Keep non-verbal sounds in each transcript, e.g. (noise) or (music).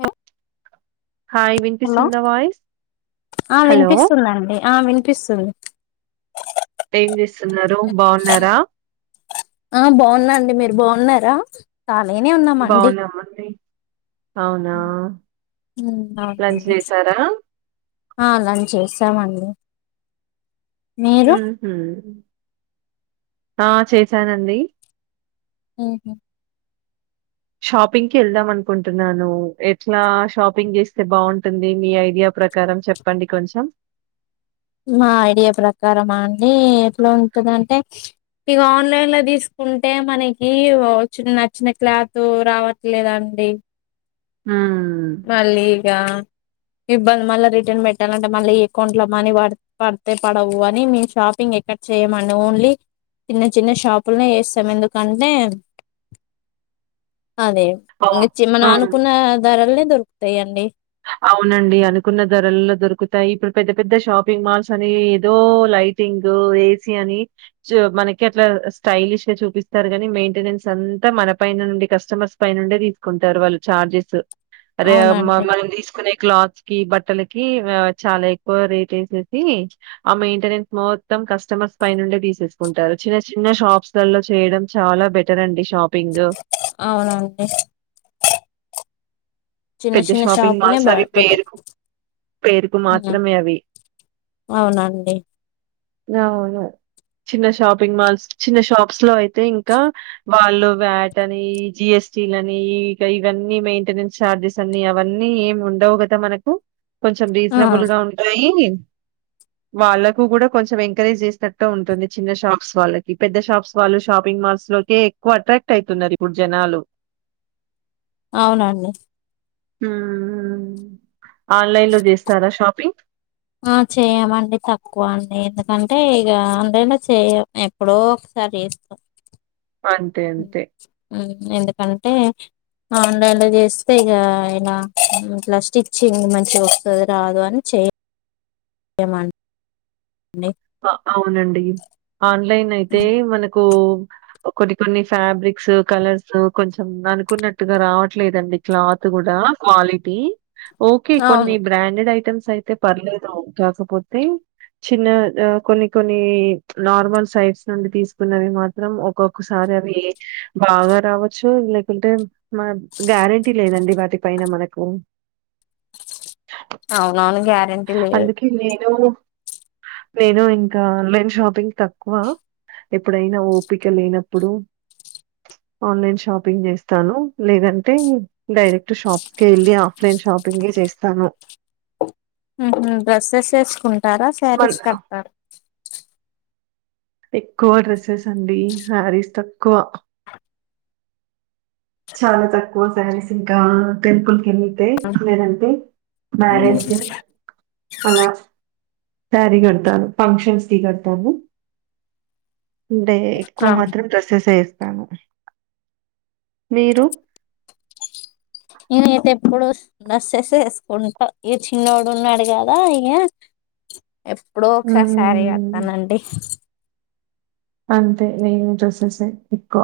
మ్. Hi విన్పిస్తుందా voice. ఆ విన్పిస్తుందండి ఆ విన్పిస్తుంది. ఏం చేస్తున్నారు? బాగున్నారా? ఆ బాన్నాండి మీర్ బాన్నారా ఆ మేమే ఉన్నామండి. బాగున్నామండి. అవునా ఉమ్ ఉమ్ లంచ్ ఔనండి. చేసారా? ఆ లంచేసామండి. మ్ హూ ఆ చేసానండి. ఊహు. షాపింగ్కి యెళ్దామనుకుంటున్నాను ఎట్లా షాపింగ్ జేస్తే బాగుంటుంది మీ ఐడియ ప్రకారం చెప్పండి కొంచెం. నా ఐడియా ప్రకారమా అండి ఎట్ల ఉంటుందంటె ఇగో ఆన్లైలొ దీస్కుంటె మనకి వాచ్ నచ్చిన క్లాతు రావట్లేదన్ డి. ఊమ్. మల్లీగ ఇబ్బంద్ మళ్ళ రిటన్ బెట్టాలంటె మళ్ళీ ఎకౌంట్లొ మనీ పడ్ పడ్తె పొడవు అని మీ షాపింగ్ ఇంగెక్కడ్ చెయ్యమండి ఓన్లీ చిన్న చిన్న షాప్లొనె జేస్తం ఎందుకంటే అదే ఇంగ చి మనమనుకున్న ధరల్నె దురుక్తయండి. ఔనండి అనుకున్న ధరల్లొ దొరుకుతాయి ఇప్పుడు పెద్ద పెద్ద షాపింగ్ మాల్సని ఏదో లై లైటింగు ఏసీ అని చు మనకి అట్ల స్టైలిష్గ చూపిస్తార్ గానీ మెయ్ంటెనెన్స్ అ అంత మన పైన నుండి కస్టమర్స్ పైనుండే దీస్కుంటారు వాళ్ళు చార్జెస్ అదే మ అవునండి మనం నె క్లాత్స్కి బట్టలకి వ చాల ఎక్కువ రేటేసేసి ఆ మెయ్ంటెనెన్స్ మో త్తం కస్టమర్స్ పైనుండి దీసేస్కుంటారు చిన చిన్న షాప్సలల్లొ చేయడం చాలా బెటరండి. ఔనండి. చిన్న పెద్ద శిన్న షాపింగ్ షాపుల్నె మాల్స్ బా అవి బెటర్ పేరుకు పేరుకు ఉమ్. మాత్రమే అవి. ఔనండి. నౌను. చిన్న షాపింగ్ మాల్స్ చిన్న షాప్స్లో అతే ఇంకా వాళ్ళు వ్యాట్ అని జిఎస్ స్టీల్ అని ఈ ఇవన్నీ మెయింటెనెన్స్ చార్జెస్ సన్నీ అవన్నీ ఏం ఉండవు గాద మనకు కొంచెం ఆ రీజెన్బుల్గా ఉంటాయి వాళ్ళకు గూడా కొంచెం ఎంకరేజ్ జేసనట్టో ఉంటుంది చిన్న షాప్స్ వాళ్ళకి పెద్ద షాప్స్ వాళ్ళు షాపింగ్ మాల్ స్లొకె ఎక్కువ అట్రాక్ట్ అయ్తున్నారిప్పుడు జనాలు. ఔనండి. ఊమ్ ఆన్లైన్ లొ జేస్తారా షాపింగ్. ఆ చెయ్యమండి తక్కువ అండి ఎందుకంటే ఇగా ఆన్లైన్లొ చెయ్యం ఎప్పుడో (unintelligible) జేస్తం. అంతే అంతే ఎందుకంటే ఆన్లైన్ లో చేస్తే ఇక అయినా ఇట్లా స్టిచ్చింగ్ మంచి వస్తది రాదు అని చేయ ఏమె అ అవునండి ఆన్లైన్ అయితే మనకూ కొన్ని కొన్ని ఫ్యాబ్రిక్స్ కలర్స్ కొంచెం అనుకున్నట్టుగా రావట్లేదండి క్లాత్ కుడా క్వాలిటీ ఒకే కొన్ని అవును బ్రాండెడ్ ఐటమ్స్ అయితే పర్లేదు కాకపోతే చిన్న ఆ కొన్ని కొన్ని నార్మల్ సైడ్స్ నుండి తీసుకున్నవి మాత్రం ఒక్కొక్కసారి అవి బాగా రావచ్చు లేకుంటే మా గ్యారెంటీ లేదండి వాటి పైన మనకు అవునవును గ్యారెంటీ లేదు అందుకె నేనూ నేను ఇంకా ఆన్లైన్ షాపింగ్ తక్కువ ఎప్పుడైన ఓపిక లేనప్పుడు ఆన్లైన్ షాపింగ్ చేస్తాను లేదంటే డైరెక్ట్ షాప్స్ కే వెళ్ళి ఆఫ్లైన్ షాపింగ్ చేస్ చేస్తాము డ్రెస్సెస్ వేసుకుంటారా మన్ శారీస్ కడ్తారా ఎక్కువ డ్రెస్సెస్ అండీ శారీస్ తక్కువ చాలా తక్కువ సారీస్ ఇంకా టెంపుల్ ఇంతే లేదంటే మ్యారేజ్ డే అలా సారీ కడతాను ఫంక్షన్స్ కీ కడతాను అంటే ఎక్కువ మాత్రం డ్రెస్సెస్ వేస్తాను మీరు నేనైతే ఎప్పుడు డ్రెస్సెస్ వేసుకుంటా ఈ చిన్నోడు ఉన్నాడు కదా ఇక ఎప్పుడో ఒక్సారి శారీ హ్మ్. కడతానండి అంతే నేను డ్రెస్సెస్సు ఎక్కువ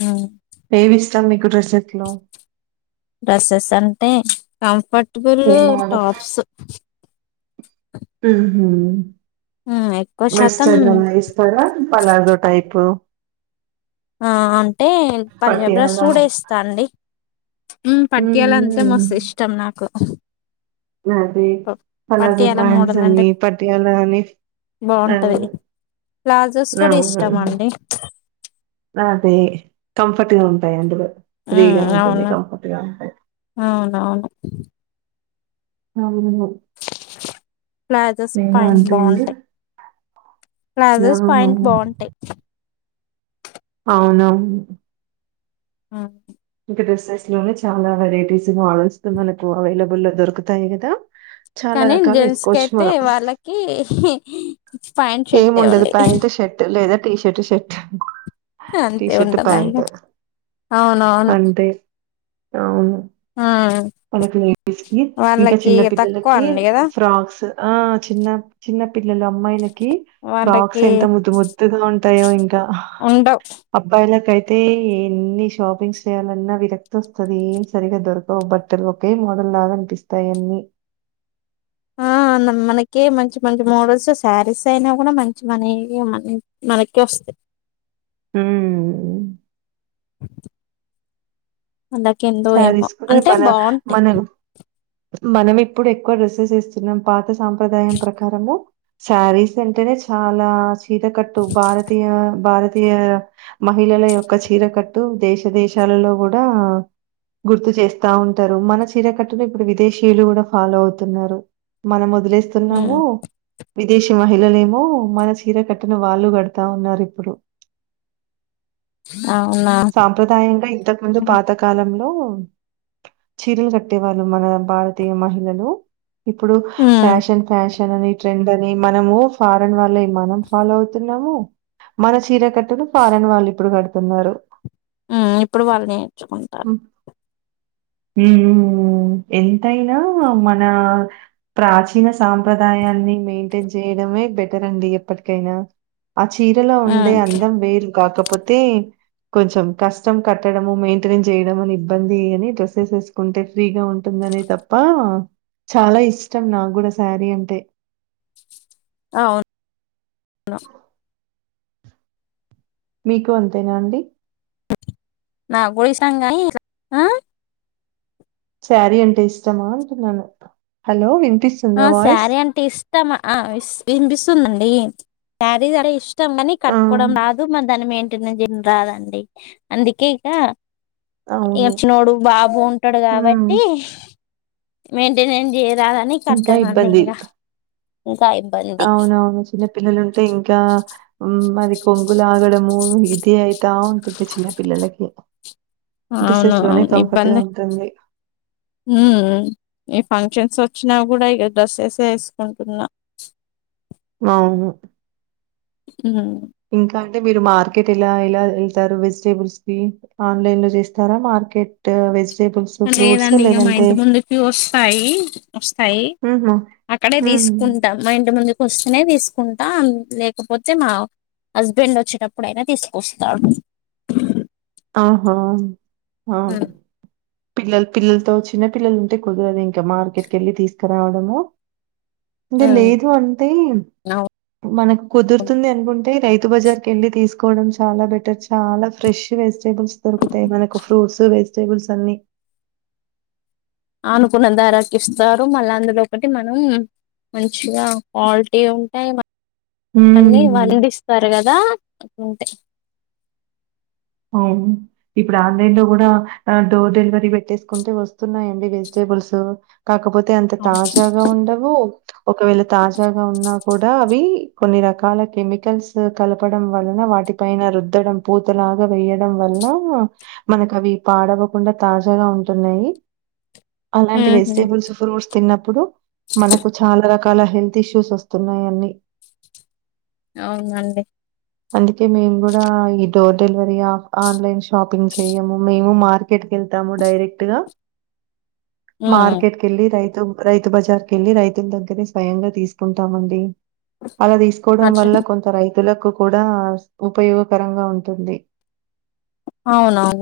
వు ఏవి ఇష్టం నీకు డ్రెస్ ఎక్కువ డ్రెస్సెస్ అంటే కంఫర్టబుళ్ళు ఏం టాప్స్ హుహూ ఎక్కువ మస్త్ శాతం ఏమన్న ఇస్తార పలార్ గొ అయిపో ఆ అంటే పంజాబ్ డ్రెస్గూడా ఎస్తా అండి ఉమ్ పట్యాల అంటే మస్తు ఇష్టం నాకు తే అలా ప్లాజోస్ పట్యాల ప్యాంట్స్ అని పట్యాల అని ఆ బావుంటది ప్లాజోస్ కూడా ఇష్టం అండి లాంటే కంఫర్ట్ గా ఉంటాయి అందులో ఉమ్ ఫ్రీగా ఉంటుంది అవును కంఫర్ట్గా ఉంటాది అవునవును అవును ప్లాజోస్ నేను పాంట్ అంతే అండి బావుంటయ్ ఆ ప్లాజోస్ పాంట్ బాఉంటయ్ ఔను అ డ్రెస్సెస్ లోనే చాలా వెరైటీస్ మోడల్ స్తునక్ అవైలబుల్ లో దొరుకుతాయి కదా చాలా కానీ రకాల్ ఎస్ జెంట్స్ కి కోచ్చు అయితే మనం వాళ్ళకి ప్యాంట్ షర్టే ఏముండదు ఉంది ప్యాంటు షర్టు లేదా టీ షర్ట్ షర్ట్ అంతే టీషర్ట్ ప్యాంట్ ఉంటదండి అవునవును అంటే అవును ఉమ్ వాళ్నకి లేడీస్కి ఇంకా వాళ్ళకి చిన్న తక్కువ పిల్లలకి అండి కదా ఫ్రాక్స్ ఆ చిన్న చిన్న పిల్లల అమ్మాయిలక్ కి బాక్స్ వాళ్ళకి ఎంత ముద్దు ముద్దుగా ఉంటాయి అంట ఉండవు అబ్బాయిలాకి అయ్ తే ఎన్ని షాపింగ్స్ చేయాలన్నా విరక్ తోస్తది ఈ ఏం సరిగ దొరకవ్ బద్ టెల్ ఒకే మోడల్ గా అనిపిస్తయి అన్ని మానమ్ మనకె మంచ్ మంచ్ మోడల్స్ సారీస్ అయినా కూడా మంచివనే ఇగ మనీ మనకె వోస్తయి ఉమ్ వాళ్ళకేందో ఏమో సారీస్ కుడ అంటే మన బాగుంటాయి మనమ్ మనం ఇప్పుడ్ ఎక్కు డ్రెస్సెస్ ఎస్తున్నాం పాత సాంప్రదాయం ప్రకారంగా సారీస్ అంటేనే చాలా చీరాకట్టు భారతీయ ఆ భారతీయ అ మహిళల యొక్క చీరకట్టు దేశ దేశాలలో గుడా గుర్తు చేస్తా ఉంటరు మన చీరకట్టును ఇపుడు విదేశీయులు గుడా ఫాలో అవ్ తున్నారు మనమ్ వద్ ఉమ్ లేస్తున్నాము విదేశీ మహిళలు ఏమో మన చీర కట్టును వాళ్ళు కడతా ఉన్నారు ఇపుర్ అవునా సాంప్రదాయంగా ఇంతక్ ముందు పాతకాలమే లో చీరలు కట్టే వాళ్ళు మన భారతీయ మహిళలు ఇప్పుడు ఉమ్ ఫ్యాషన్ ఫ్యాషన్ అని ట్రెండ్ అని మనము ఫారన్ వాళ్ళయి మనం ఫాలో అవ్ తున్నము మన చీర కట్ టును ఫారన్ వాళ్ళు ఇప్పుడు కడతున్నారు ఉమ్ ఇప్పుడు వాళ్ళు నేర్ చుకుంటారు ఊహుహు హ్ హ్మ్ ఎంతైనా మన ప్రాచీన సాంప్రదాయాన్ని మెయింటేన్ జేయ్ డం అవ్ వే బెటరండి ఎప్పట్ కైనా ఆ చీరలో ఉండే ఉమ్ అందం వేరు కాకపోతే కొంచెం కష్టం కట్టడము మెయింటనేంన్స్ జేయడం అనే ఇబ్బంది అని డ్రెస్సెస్ ఎస్ కుంటే ఫ్రీగా ఉంటుందనే తప్ప చాలా ఇష్టం నాగుడా సారీ అంటే ఔన్ నా మీకు అంతేనా అండి నాగూడ ఇష్టం గాని ఈ ఇట్ల ఆ శారీ అంటే ఇష్టమా అంటున్నాను హలో విన్ ఆ స్యరీ అంటే ఇష్ట మ ఆ ఇస్ ఇన్ బిస్తుందండి ట్యా రీజ్ అటె ఇష్ టమ్ అని ఆ! కట్టుకోడం రాదు మన్ దాన్ మెయింటెనేంస్ జరిన్ రాదండి అందుకే ఇక ఇగ అవును. మ్ చినోడు బాబు ఉంటడు హ్మ్. గాబట్టి మెయింటెనెన్ జేయ్ రాద అ టుంకా ఇబ్బంది ఇంకా ఇబ్బంది ఔనవును చిన్న పిల్లలు ఉంటే ఇంట్ల ఆ మరి కొంగు లాగడము ఇది అయిత ఉంటద్ చిన్న పిల్లలకి ఔను డ్రెసెస్‌లోనే ఔన్ కంఫర్ట్‌గా ఇబ్బంది ఉంటుంది. హ్మ్మ్ ఈ ఫంక్షన్స్ సో త్ చునా గూడా ఇగ డ్రసేసేసే ఎస్ కుంటున్ నా ఔను హ్మ్ ఇంకా అంటే మీరు మార్ కెట్ ఎలా ఎలా ఎల్ తరు వెజ్ టేబుల్స్ కి ఆన్ లైన్ లో జేస్తారా మార్ అ కేట్టు వెజ్ లేదండి ఇగ మా ఇంట్ ముందుకి ఓస్తాయి వస్తయి హుహు. అక్కడే ది స్ హ్మ్. కుంటాం మా ఇంట ముందు ఓసన్నే తీస్ కుంటా లేకపోతే మా హస్బెండ్ వచ్చేటప్పుడు అయినా తీసుకొస్తాడు. ఆహా ఆ హ్మ్. పిల్లల్ పిల్లలతో చిన్న పిల్లలు ఉంటే కుదరదు. ఇంకా మార్కెట్ కి వెళ్ళి తీసుకురావడము. ఊడే హ్మ్. లేదు అంతే మ్ అవు మన క్ కుదుర్ తుంది అన్ కుంటే రైతు బజార్ కెల్లీ తీస్ కోడం చాల బెటర్ చాలా ఫ్రెష్ వెజ్ టేబుల్స్ దొరుకుతయ్ మనకు ఫ్రూట్స్ వెజ్ టేబుల్స్ అన్ని అనుకున్న ధరకిస్తారు మల్లా అందులో ఒకటి మనం మంచిగా కాల్టీ ఉంటాయి అన్నీ హ్మ్. వండిస్తారు కదా ఉంటే ఔను ఇప్పుడాన్లైన్లో గూడా ఆ డోర్ డెలివరీ బెట్టేస్కుంటే వ వొస్తున్నాయండి. వెజిటేబుల్ స్ కాకపోతే అంత తాజాగా ఉండవు ఒకవేళ తాజాగా ఉన్నా కూడా అవీ కొన్ని రకాల కెమికల్స్ కలపడం వలన వాటి పైన రుద్దడం పోతలా వెయ్యడం వల్లా మనకవి పాడవ్వకుండా తాజాగా ఉంటున్నాయి. అలాంటి హుహు. వెజిటేబుల్స్ ఫ్రూట్స్ తిన్నప్పుడు మనకు చాలా రకాల హెల్త్ ఇష్యూస్ ఒస్తున్నాయి అన్నీ. ఔనండి అందుకే మేం గుడా ఈ డోర్ డెలివరీ అ ఆన్లైన్ షాపింగ్ చేయ్యము మేము మార్క్ ర్కెటికెళ్తాము డైరెక్ట్ గా హ్మ్. మార్కెట్కెల్లి రైత్ రైతు బజార్కెళ్ళి రైతుల దగ్గరె స్వయంగా తీసుకుంటామండి. అలా తీసుకోవడం అట్లా వల్ల కొంత రైతులకు కూడా ఉపయోగకరంగా ఉంటు టుంది ఔనౌను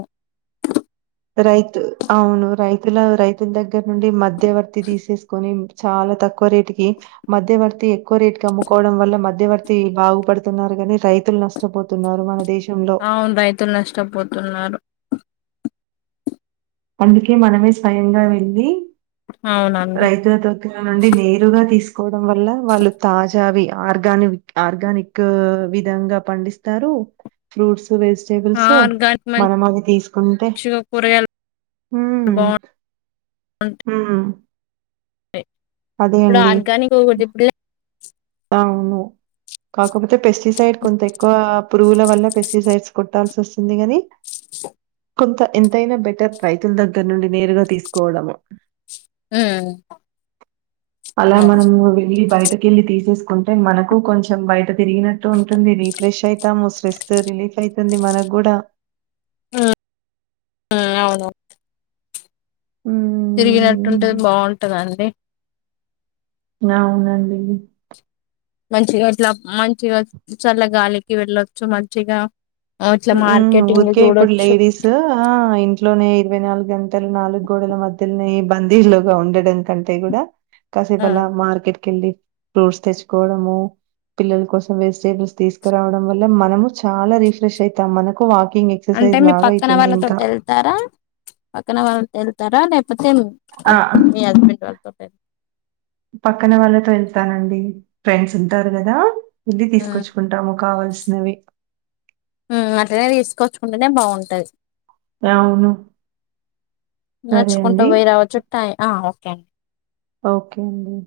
రైతు ఔను రైతుల రైతుల్ దగ్గర నుండి మధ్యవర్తి దీసేస్కొని చాలా తక్కువ రేటికి మధ్యవర్తి ఎక్కువ రేటికి అమ్ముకోవడం వల్ల మధ్యవర్తి బాగుపడుతున్నారు. కని రైతులు నష్టపోతున్నారు మన దేశం ఔన్ రైతులు నష్టపోతున్నారు అందుకే మనమే స్వయంగా వెళ్ళీ అవునండి రైతుల దగ్గర నుండి నేరుగా తీసుకోవడం వల్ల వాళ్ళు తాజావి ఆర్గానివ్క్ ఆర్గానిక్ విధంగా పండిస్తారు. ఫ్రూట్స్ వెజిటేబుల్స్ ఆర్గానిక్ మనం అవి తీస్కుంటే మంచిగా కూరగాయలు హ్మ్ ఉమ్ ఇప్పుడ ఆర్గానిక్ వేటబ్లె ఔను కాకపోతే పెస్టిసైడ్ కొంత ఎక్కువగా పురుగుల వల్ల పెస్టిసైడ్స్ కొట్టాల్సొస్తుంది గని కొంత ఎంతైనా బెటర్ రైతుల దగ్గర నుండి నేరుగా తీసుకోవడము ఉమ్, అలా అవును మనము వెళ్ళి బయటకెళ్ళి తీస్క్ తీసుకుంటే మనకు కొంచెం బయట తిరిగినట్టు ఉంటుంది. రిఫ్రెష్ ఐతాము స్ట్రెస్ రిలీఫ్ ఐతుంది. మన గుడా ఆ అవును తిరిగినట్టుంటది మ్మ్ బావుంటదండి. ఔనండి మంచిగా ఇట్లా మంచిగా చల్ల గాలికి వెళ్ళొచ్చు మంచిగా ఆ, ఇట్లా ఉమ్ మార్కెటింగ్ ఊర్కే ఇప్పుడ్ చూడొచ్చు లేడీస్ ఆ ఇంట్లోనే ఇరవై నాలుగంటల్ నాలుగ్గోడల మధ్య మధ్యల్లే ఈ బందీల్లొగా ఉండడం కంటే కూడా ఆ, కసేపలా మార్కెట్ కెళ్ళి ఫ్రూట్స్ తెచ్చుకోవడము పిల్లల్కోసం వెజిటేబుల్స్ తీసుకురావడం వల్ల మనము చాలా రిఫ్రెష్ ఐతాం మనకు వాకీ అంటే మీ పక్కన వాళ్ళతోటేళ్తారా పక్కన వాళ్తో ఎళ్తారా లేప్ అంతేం ఆ! మీ హస్బెండ్ వాళ్తోటెల్తా పక్కన వాళ్ళతో ఎళ్తానండి ఫ్రెండ్స్ ఉంటారు కదా వెళ్ళి ఉమ్, తీస్కోచ్చుకుంటము కావల్సినవి మ్ అట్టనే తీస్కోచ్చుకుంటనే బావుంటయి అవును. సరే నడ్చుకుంట అండి. పోయి రావొచ్చు టై ఆ ఆఫ్ తం ఒకే అండి